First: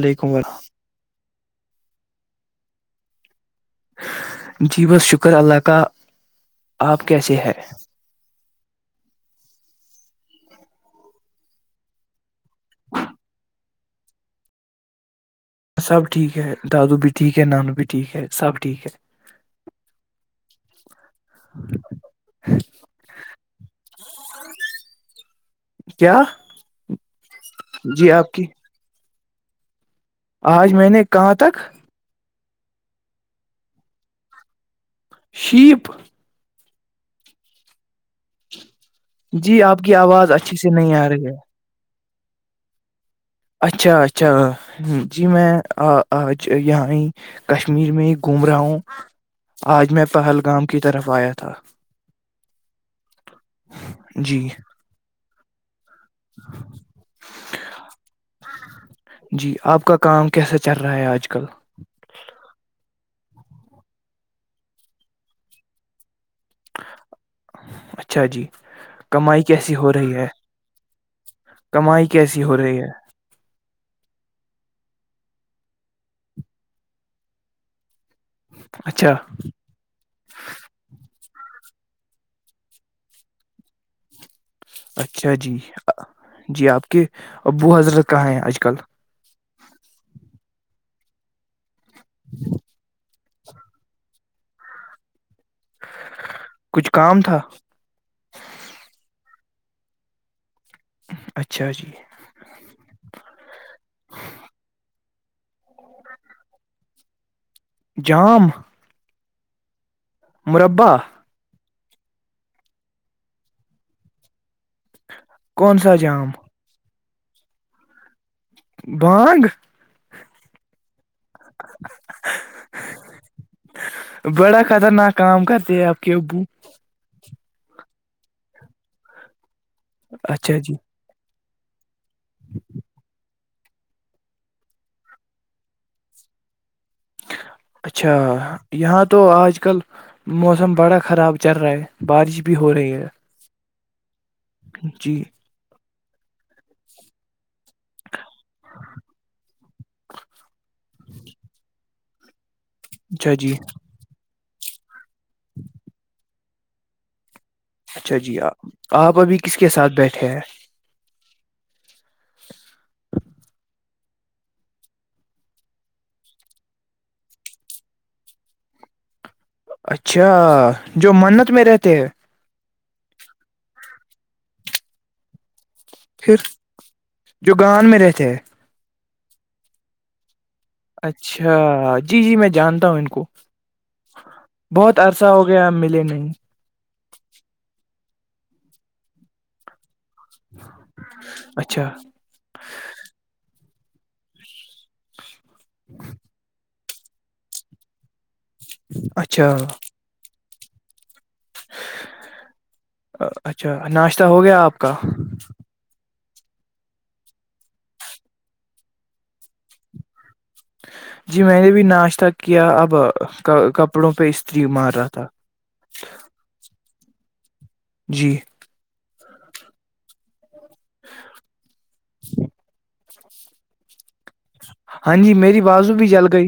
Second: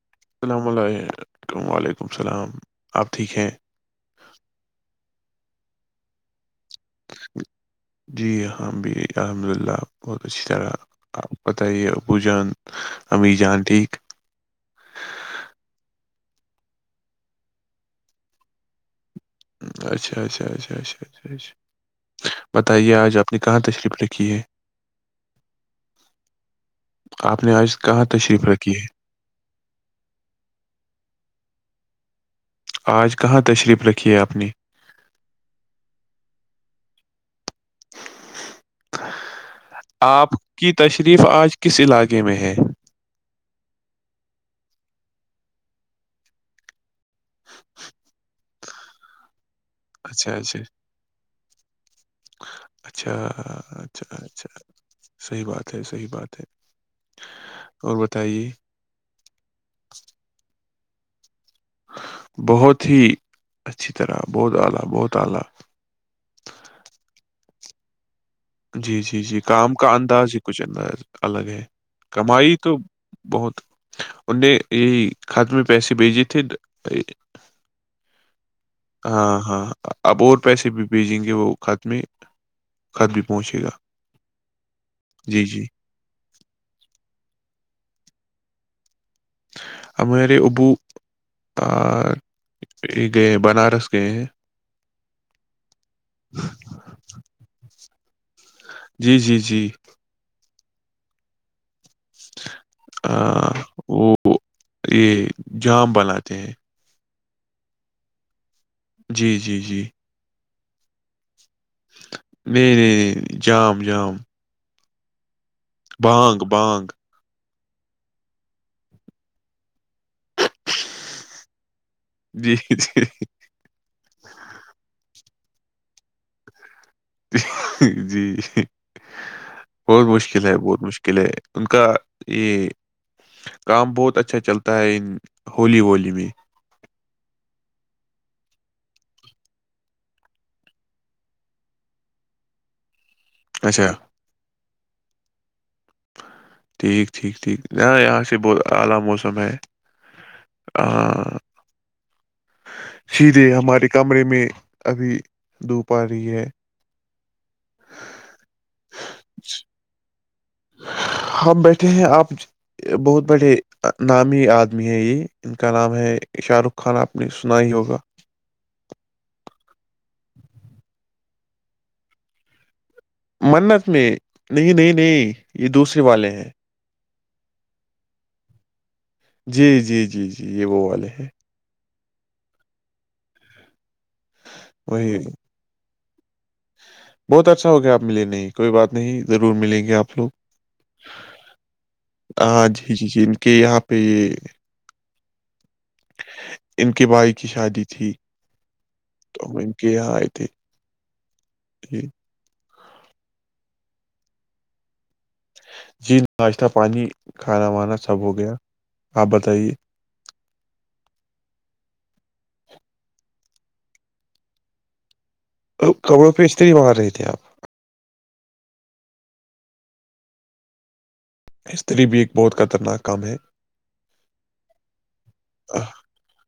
وعلیکم ورحم السلام ال وعلیکم السلام آپ ٹھیک ہیں جی ب ش شکر اللہ کا آپ کیسے ہے ہاں بھی الحمد اللہ بہت اچھی طرحپ پت ہی ابو جان امی جان ٹھیک سب ٹھیک ہے دادو بھی ٹھیک ہے نانو بھی ٹھیک ہے سب ٹھیک ہے اچھا اچھا اچھا اچھ اچھ اچھ بتائیے آج آپ نے کہاں تشریف رکھی ہے کیا آپ نے آج کہاں جی آپ تشریف کی رکھی ہے آج میں نے کہاں تک آج کہاں تشریف رکھی ہے اپنی شپ جی آپ کی آواز اچھی سے نہیں آ رہی ہے گی میں ہے اچھا اچھا جی میں آج یہاں کشمیر میں ہی گھوم رہا ہوں ہاں آج میں اچھا اچھا پہلگام کی طرف آیا تھا کتا اچھا اچھا جی اچھا صحی بات ہے صحیح بات ہے اور بتائیے جی آپ کا کام کیسا چل رہا ہے آج کل بہت ہی اچھی طرح بہت اعلی بہت اعلی اچھا جی جی جی جی کمائی کام کیسی کا ہو رہی ہے انداز ہی کچھ انداز الگ ہے کیسی کمائی ہو تو رہی ہے بہت ان نے یہی خاتمے پیسے بھیجے تھے اچھا ہاں ہاں اب اور پیسے بھی بھیجیں گے وہ ک اس میں خط بھی پہنچے گا اچھا جی جی آپ کے ابو حضرت کہاں ہے آج کل امیر ابو اور ایک گئے ہیں بنارس گئے ہیں کچھ کام تھا جی جی جی اچھا جی آ وہ یہ جام بناتے ہیں جام جی جی جی مربع نہیں نہیں نہیں جام جام کون سا جام بانگ بانگ بانگ جی جی بڑا خطرناک کام کرتے ہیں آپ کے ابو جی بہت مشکل ہے اچھا جی بہت مشکل ہے ان کا یہ کام بہت اچھا چلتا ہے ہولی ہولی میں اچھا یہاں تو آج کل موسم بڑا خراب چل رہا ہے بارش بھی ہو رہی ہے اچھا جی ٹھیک ٹھیک ٹھیک ن یہاں سے بہت اعلی موسم ہے ہاں اچھا سیدھے جی ہمارے کمرے میں ابھی دھوپ ا رہی ہے اچھا جی آپ آپ ابھی کس کے ساتھ بیٹھے ہیں ہم بیٹھے ہیں آپ بہت بڑے نامی آدمی ہیں یہ ان کا نام ہے شاہ رخ خان آپ نے سنا ہی ہوگا اچھا جو منت میں رہتے ہیں منت میں نہیں نہیں نہیں یہ دوسرے والے پھر ہیں جو گان میں رہتے ہیں جی جی جی جی یہ وہ والے ہیں اچھا جی جی میں جانتا ہوں ان کو بہت وہی عرصہ ہو گیا ہم ملےنے ہاں بہت اچھا ہوگیا آپ ملے نہیں کوئی بات نہیں ضرور ملیں گے آپ و اچھا ہاں جی جی جی ان کے یہاں پ ان کے بھائی کی شادی تھی اچھا تو میں کیا یہاں آئے تھے ٹ اچھا ناشتہ ہو گیا آپ کا جی نہیں ناشتہ پانی کھانا وانا سب ہو گیا آپ بتائیے جی میں نے بھی ناشتہ کیا اب کپڑوں پہ استری مار رہا تھا کپڑوں پیچتے ہی بار رہی تھے تھے اپ جی ہ [inaudible] استری بھی ایک بہت خطرناک کام ہے ہاں جی میری آہ، بازو بھی جل گئی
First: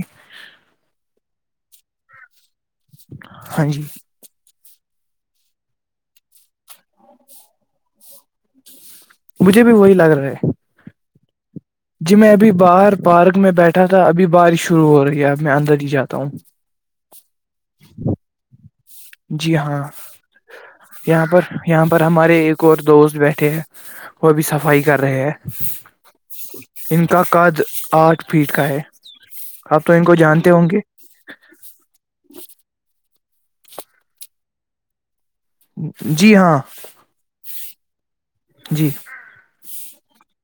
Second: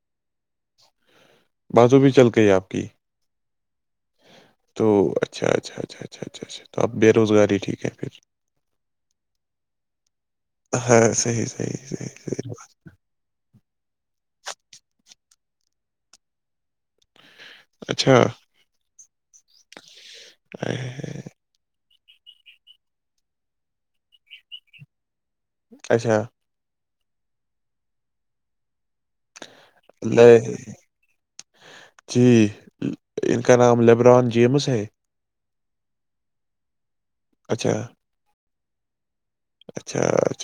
باتوں بھی چل گئی آپ کی ہاں جی تو اچھا اچھا اچھا اچھا اچھا اچھا تو آپ بے روزگاری ٹھیک ہیں پھر مجھے بھی وہی لگ رہا ہے صی [inaudible] جب میں ابھی باہر پارک میں بیٹھا تھا ابھی ب بارش شروع ہو رہی ہے اب میں اندر ہی جاتا ہوں اچھا جی ہاں اے، یہاں پر یہاں پر پر ہمارے ایک اور دوست بیٹھے ہے وہ ا بھی صفائی کر رہے ہے اچھا ان کا قد آٹھ فٹ کا ہے آپ تو ان کو جانتے ہوں نہیں گے جی ان کا کا نام لبران جیمس ہے ہے جی ہاں اچھا جی اچھاچھا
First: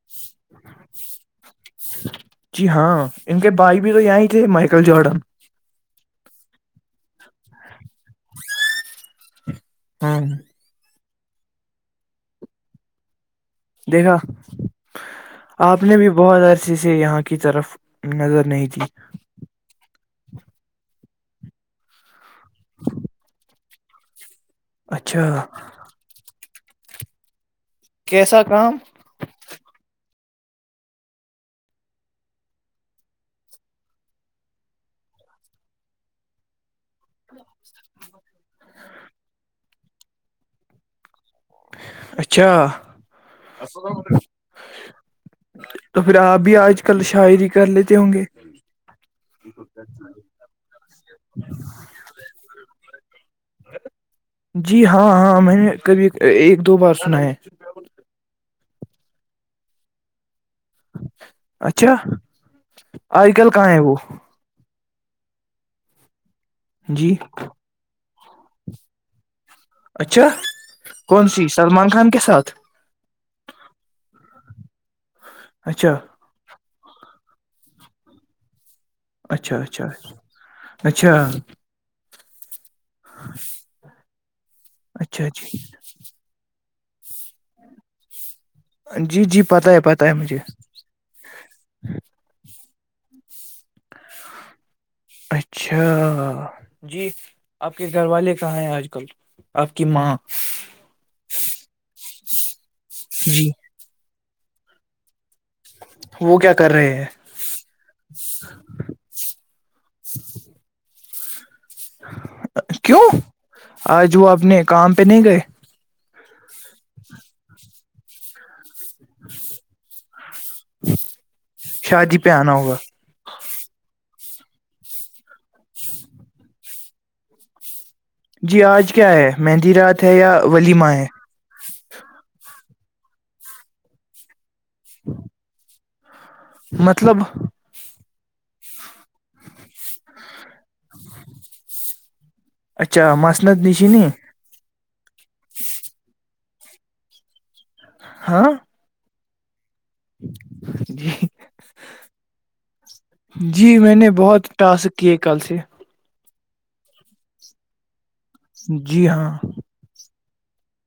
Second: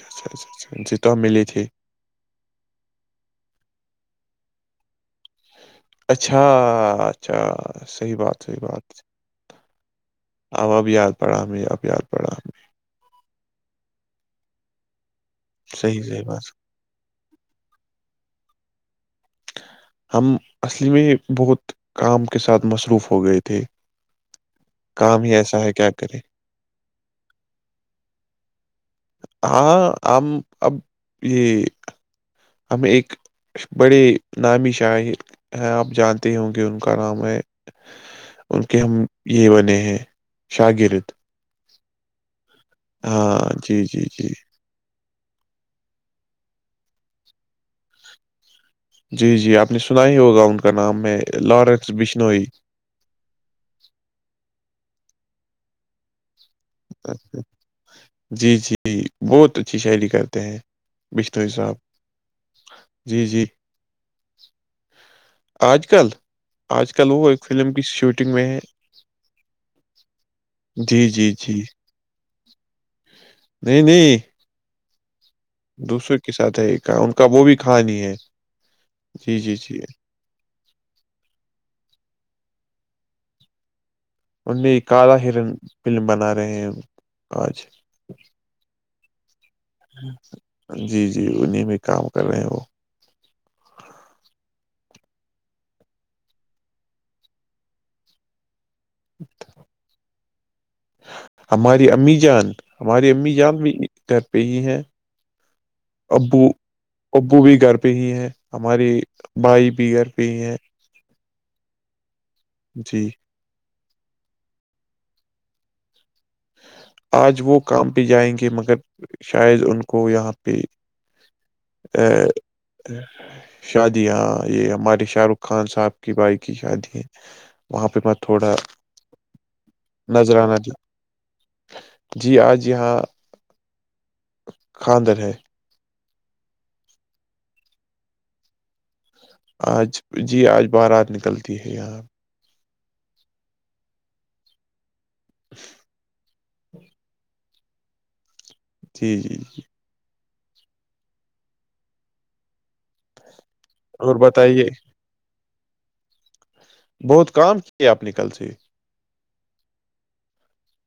جی ہاں ان کے بھائی بھی تو یہ ہی تھے م جڈن [unintelligible] اچھا اچھا صحی بات صحی بات ہاں او ااب یاد پڑھا ہم یا پیاد پڑھا ہم دیکھا آپ نے صحیح بھی صحیح بہت بات عرصے سے یہاں کی طرف نظر نہیں تھی ہم اصلی میں بہت کام کے ساتھ مصروف ہو گئے تھے اچھا کام ہی ایسا ہے کیا کرے کیسا کام ہاں ہم اب یہ ہم ایک بڑے نامی شاہر ہیں آپ جانتے ہو کہ ان کا نام ہے ان کے ہم یہ بنے ہیں شاہگررد اچھا ہاں جی جی جی تو پھر آپ بھی آج کل شاعری کر لیتے ہوں گے جی جی آپ نے سنا ہی ہوگا ان کا نام ہے لارنس بشنوئی جی ہاں ہاں ہاں میں نے کبھی ایک دو بار سنا ہے جی جی بہت اچھی شاعری کرتے ہیں بشنوئی صاحب اچھا جی آج جی کل کہاں ہے وہ آج کل آج کل جی وہ ایک فلم کی شوٹنگ شوٹنگ میں ہے اچھا جی کون جی سی جی سلمان خان کے ساتھ اچھا دوسرے کے ساتھ ہے ایک ان کا وہ بھی کھا نہیں ہے جی جی اچھا اچھاچ جی اچھا خوش ان میں آدا ہرن فلم بنا رہے ہیں اچھا جی جی پتہ ہے پتہ ہے مجھے جی جی انیں میں کام کر رہے ہیں وہ اچھا جی آپ کے گھر والے کہاں ہیں آج ک آپ کی ماں ہماری امی جان ہماری امی جی جان بھی کر پہ ہی ہے وہ ابو کیا کر رہے ہیں ابو بھی گھر پہ ہی ہے ہمارے بھائی بھی گھر پہ ہی ہیں جی کیوں آج وہ اپنے کام پہ نہیں گئے آج وہ کام پہ جائیں گے مگر شاید ان کو یہاں پہ ا شادی پہ آنا ہوگا شادی ہاں یہ ہمارے شاہ رخ خان صاحب کی بھائی کی شادی ہے وہاں پہ میں تھوڑا جی آج کیا ہے مہندی رات ہے یا نظرانہ د ولیمہ ہے جی آج یہاں [inaudible] خاندر ہے مطلب آج جی آج بار رات نکلتی ہے یہاں اچھا مسند نش نہیں [inaudible] ہاں جی جی ج جی جی میں نے اور بہت بتائیے ٹاسک کیے کل سے بہت کام کیا آ جی ہاں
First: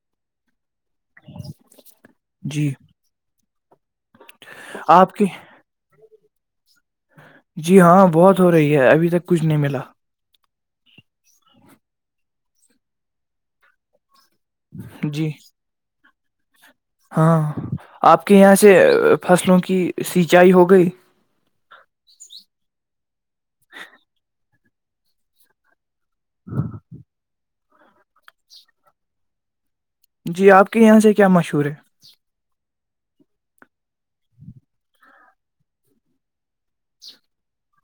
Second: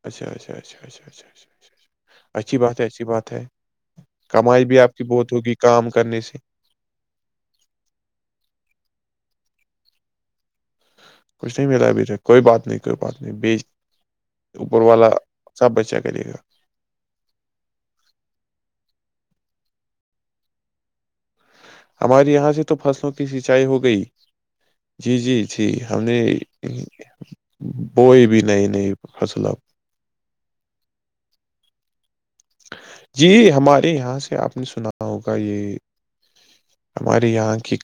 اچھا اچھا اچا اچھا اچھا اچھا اچھا اچھا اچھی جی بات ہے اچھی بات ہے کمائی بھی آپ کی بہت ہوگی کام کرنے سے جی ہاں بہت ہو رہی ہے ابھی تک کچھ نہیں ملا کچھ نہیں ملا ہے مجھے کوئی بات نہیں کر پاتے بیج اوپر والا جی سب بچ کرے گا ہاں آپ کے یہاں سے فصلوں کی سیچائی ہو گئی ہمارے یہاں سے تو فصلوں کی سینچائی ہو گئی جی جی جی ہم نے بوئی بھی نئی نئی فصل اب جی آپ کے یہاں سے کیا مشہور ہے؟ جی ہمارے یہاں سے آپ نے سنا ہوگا یہ ہمارے یہاں کی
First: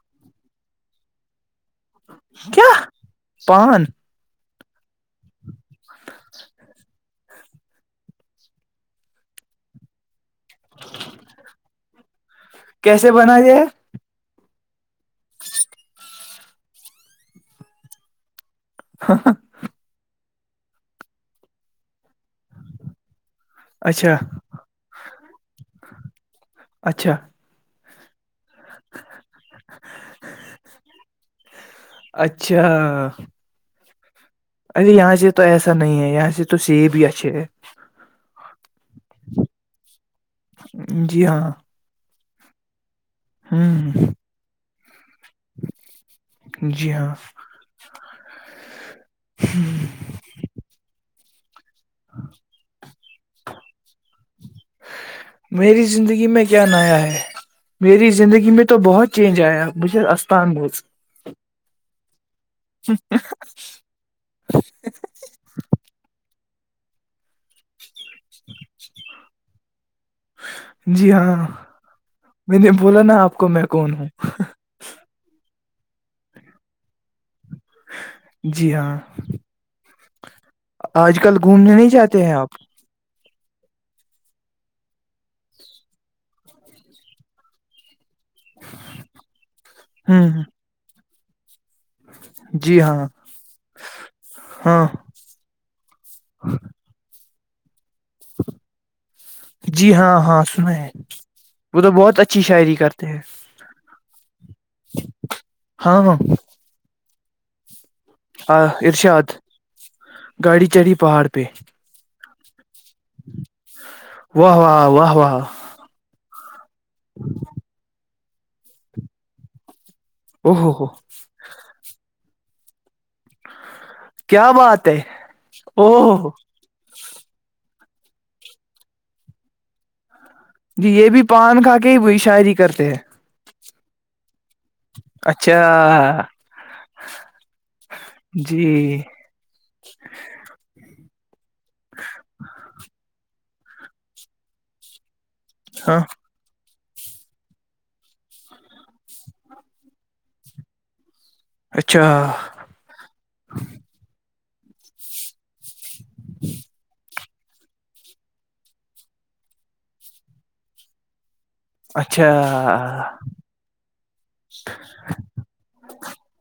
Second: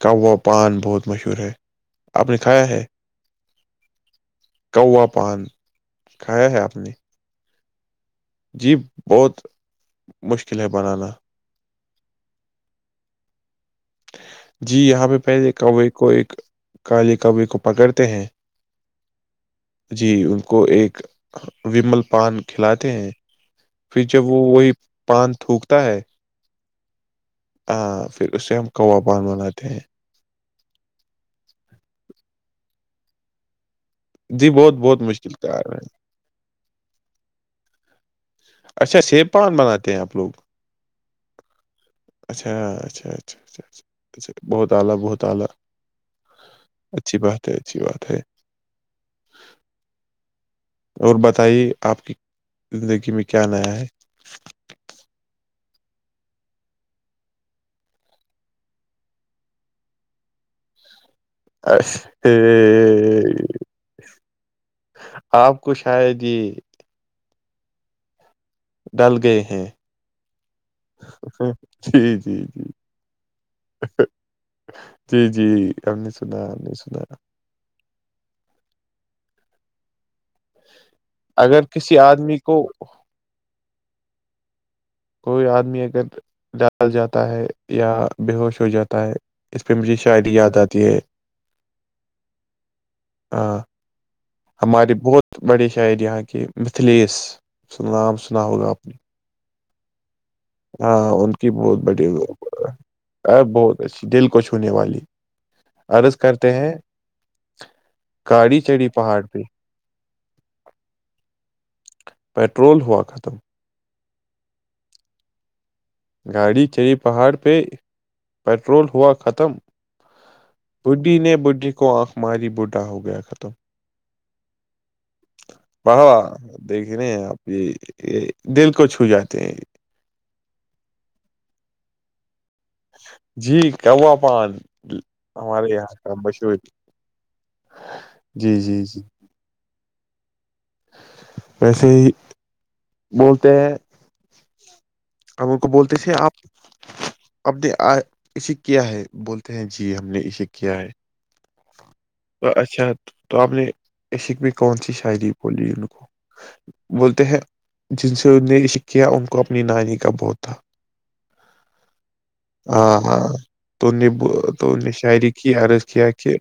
پان بہت مشہور ہے آپ نے کھایا کیا ہے پان کوا پان کھایا ہے آپ نے جی بہت مشکلیں بنانا کیسے بنا تے یہ جی یہاں پہ پہلے کوے کو ایک کالے کوے کو پکڑتے ہیں جی ان کو ایک ومل پان کھلاتے ہیں پھر اچھا جب وہ وہی پان تھوکتا ہے اچھا آ اسے ہم کوا پان بناتے ہیں اچھا جی بہت ارے بہت یہاں سے مشکل تو کار ایسا نہیں ہے یہاں سے تو سیب ہی اچھے ہے اچھا سیب پان منگاتے ہیں آپ لوگ جی ہاں اچھا اچھا اچھا ہ اچھاچھاا بہت تالا بہت تالا جی ہاں اچھی بات ہے اچھی بات ہے اور بات تائی آپ کی زندگی میں کیا نیا ہے میری زندگی میں کیا نایا ہے میری زندگی میں تو بہت چینج آیا بچ اسستان بوز اچ ہ آپ کو شایدی ڈل گئے ہاں جی ہاں جی میں جی نے بولا نا آپ کو میں کون ہوں جی جی ہم نہیں سنا نہیں سنا جی ہاں آج کل اگر گھومنے نہیں کسی جاتتے ہیں آدمی آپ کو کوئی آدمی اگر ڈال جاتا ہے یا ب ہوش ہو جاتا ہے اس پہ مجھے ہوں شاعری یاد آتی ہے جی ہاں ہاں ہاں ہمارے بہت بڑے شاعر یہاں کی متھلیس نام سناؤ گا اپنی جی ہاں ہاں سنا ہے وہ تو بہت اچھی شاعری کرتے ہیں آ، بہت اچھی دل چھونے والی ہاں ارض کرتے ہیں [unintelligible] آ چڑھی پہاڑ ارشاد پہ گاڑی چڑھی پہاڑ پہ پٹرول ہوا ختم واہ واہ واہ واہ گاڑی چڑے پہاڑ پہ پٹرول ہوا ختم او ہو ہو بڈی نے بڈھی کو ماری بوڈھا ہو گیا ختم کیا بات ہے ب او ہو ہو۔ دیکھےنے اب یہ یہ دل کو چھو جاتے ہیں جی یہ بھی پان کھا کے ہی بئی شاعری کا جی کا پان ہمارے یہاں کا اچھا مشہور جی جی جی [unintelligible] [unintelligible] ویسے ہی بولتے ہیں ہم ان کو بولتے ہاں تھے آپ ہم نے آ اسے کیا ہے بولتے ہیں جی ہم نے اسے کیا ہے اچھا تو اچھا تو آپ نے اس س بھی کون سی شاعری بولی ان کو بولتے ہیں جن سے ان نےشق کیا ان کو اپنی نانی کا بوت تھا اچھا ہاں ہاں تو نے تو نے شاعری کی عرض کیا کہ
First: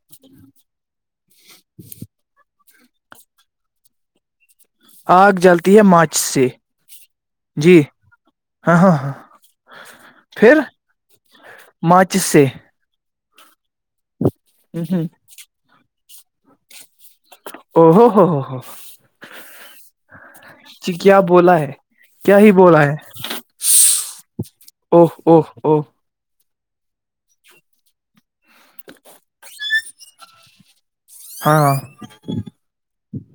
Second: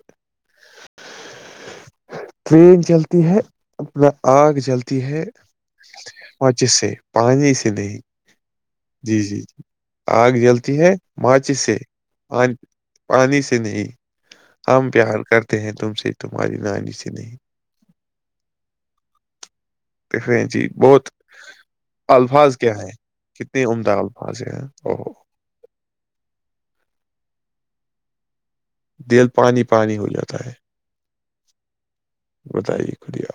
ج [unintelligible] پریین چلتی ہے اپنا آگ جلتی ہے آگ جلتی ہے ماچ سے مچس سے پانی سے جی نہیں ہاں ہاں ہاں جی جی جی آگ پھر جلتی ہے ماچس سے ماچس سے پانی پانی سے نہیں ہم ہ پیار کرتے ہیں تم سے تو ہماری نانی سے نہیں او ہو ہو ہو ہو پفرینسی جی بہت کیا بولا ہے کیا ہی الفاظ بولا ہیں ہے کتنے عمدہ الفاظ ہیں او اور او او دل پانی پانی ہو جاتا ہے ہاں ہاں بتائیے خریہ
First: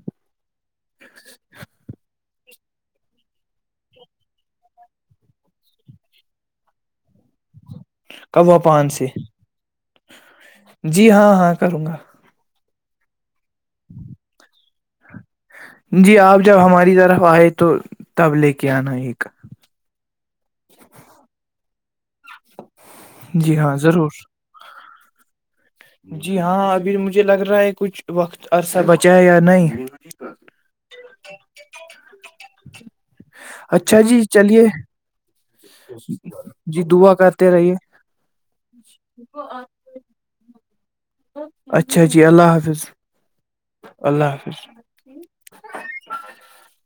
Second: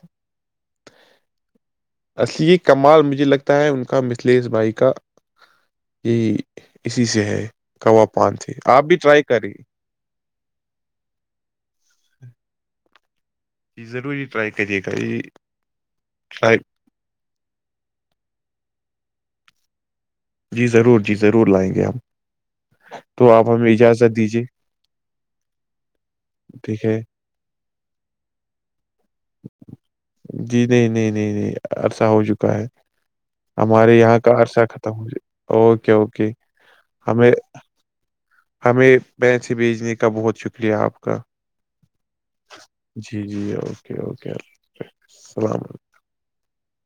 اصلی یہ کمال مجھے لگتا ہے ان کا مثلیش بھائی کا یہی اسی سے ہے کباب پان تھی کوا آپ پان بھی سے ٹرائی کری جی ہاں ہاں کروں گا جی روری رائی کر کہریے گئی [unintelligible] جی آپ جب ہماری طرف آئے تو تب لے کے آنا ایک جی ضرور جی ضرور لائیں گے ہمپ تو آپ جی ہم ہاں ضرور اجازت دیجیے جی ہاں ٹھیک ابھی ہے مجھے لگ رہا ہے کچھ وقت عرصہ بچ جی نہیں نہیں نہیں نہیں عرصہ ہو چکا ہے ہمارے اچھا یہاں جی کا عرصہ چلیے ختم ہو اوکے اوکے جی دعا ہمیں کرتے رہیے ہمیں پسے بیچنے کا بہت ش اس لیے آپ اچھا جی اللہ حافظ جی جی اوکے اللہ اوکے حافظ اللام علیکم [unintelligible]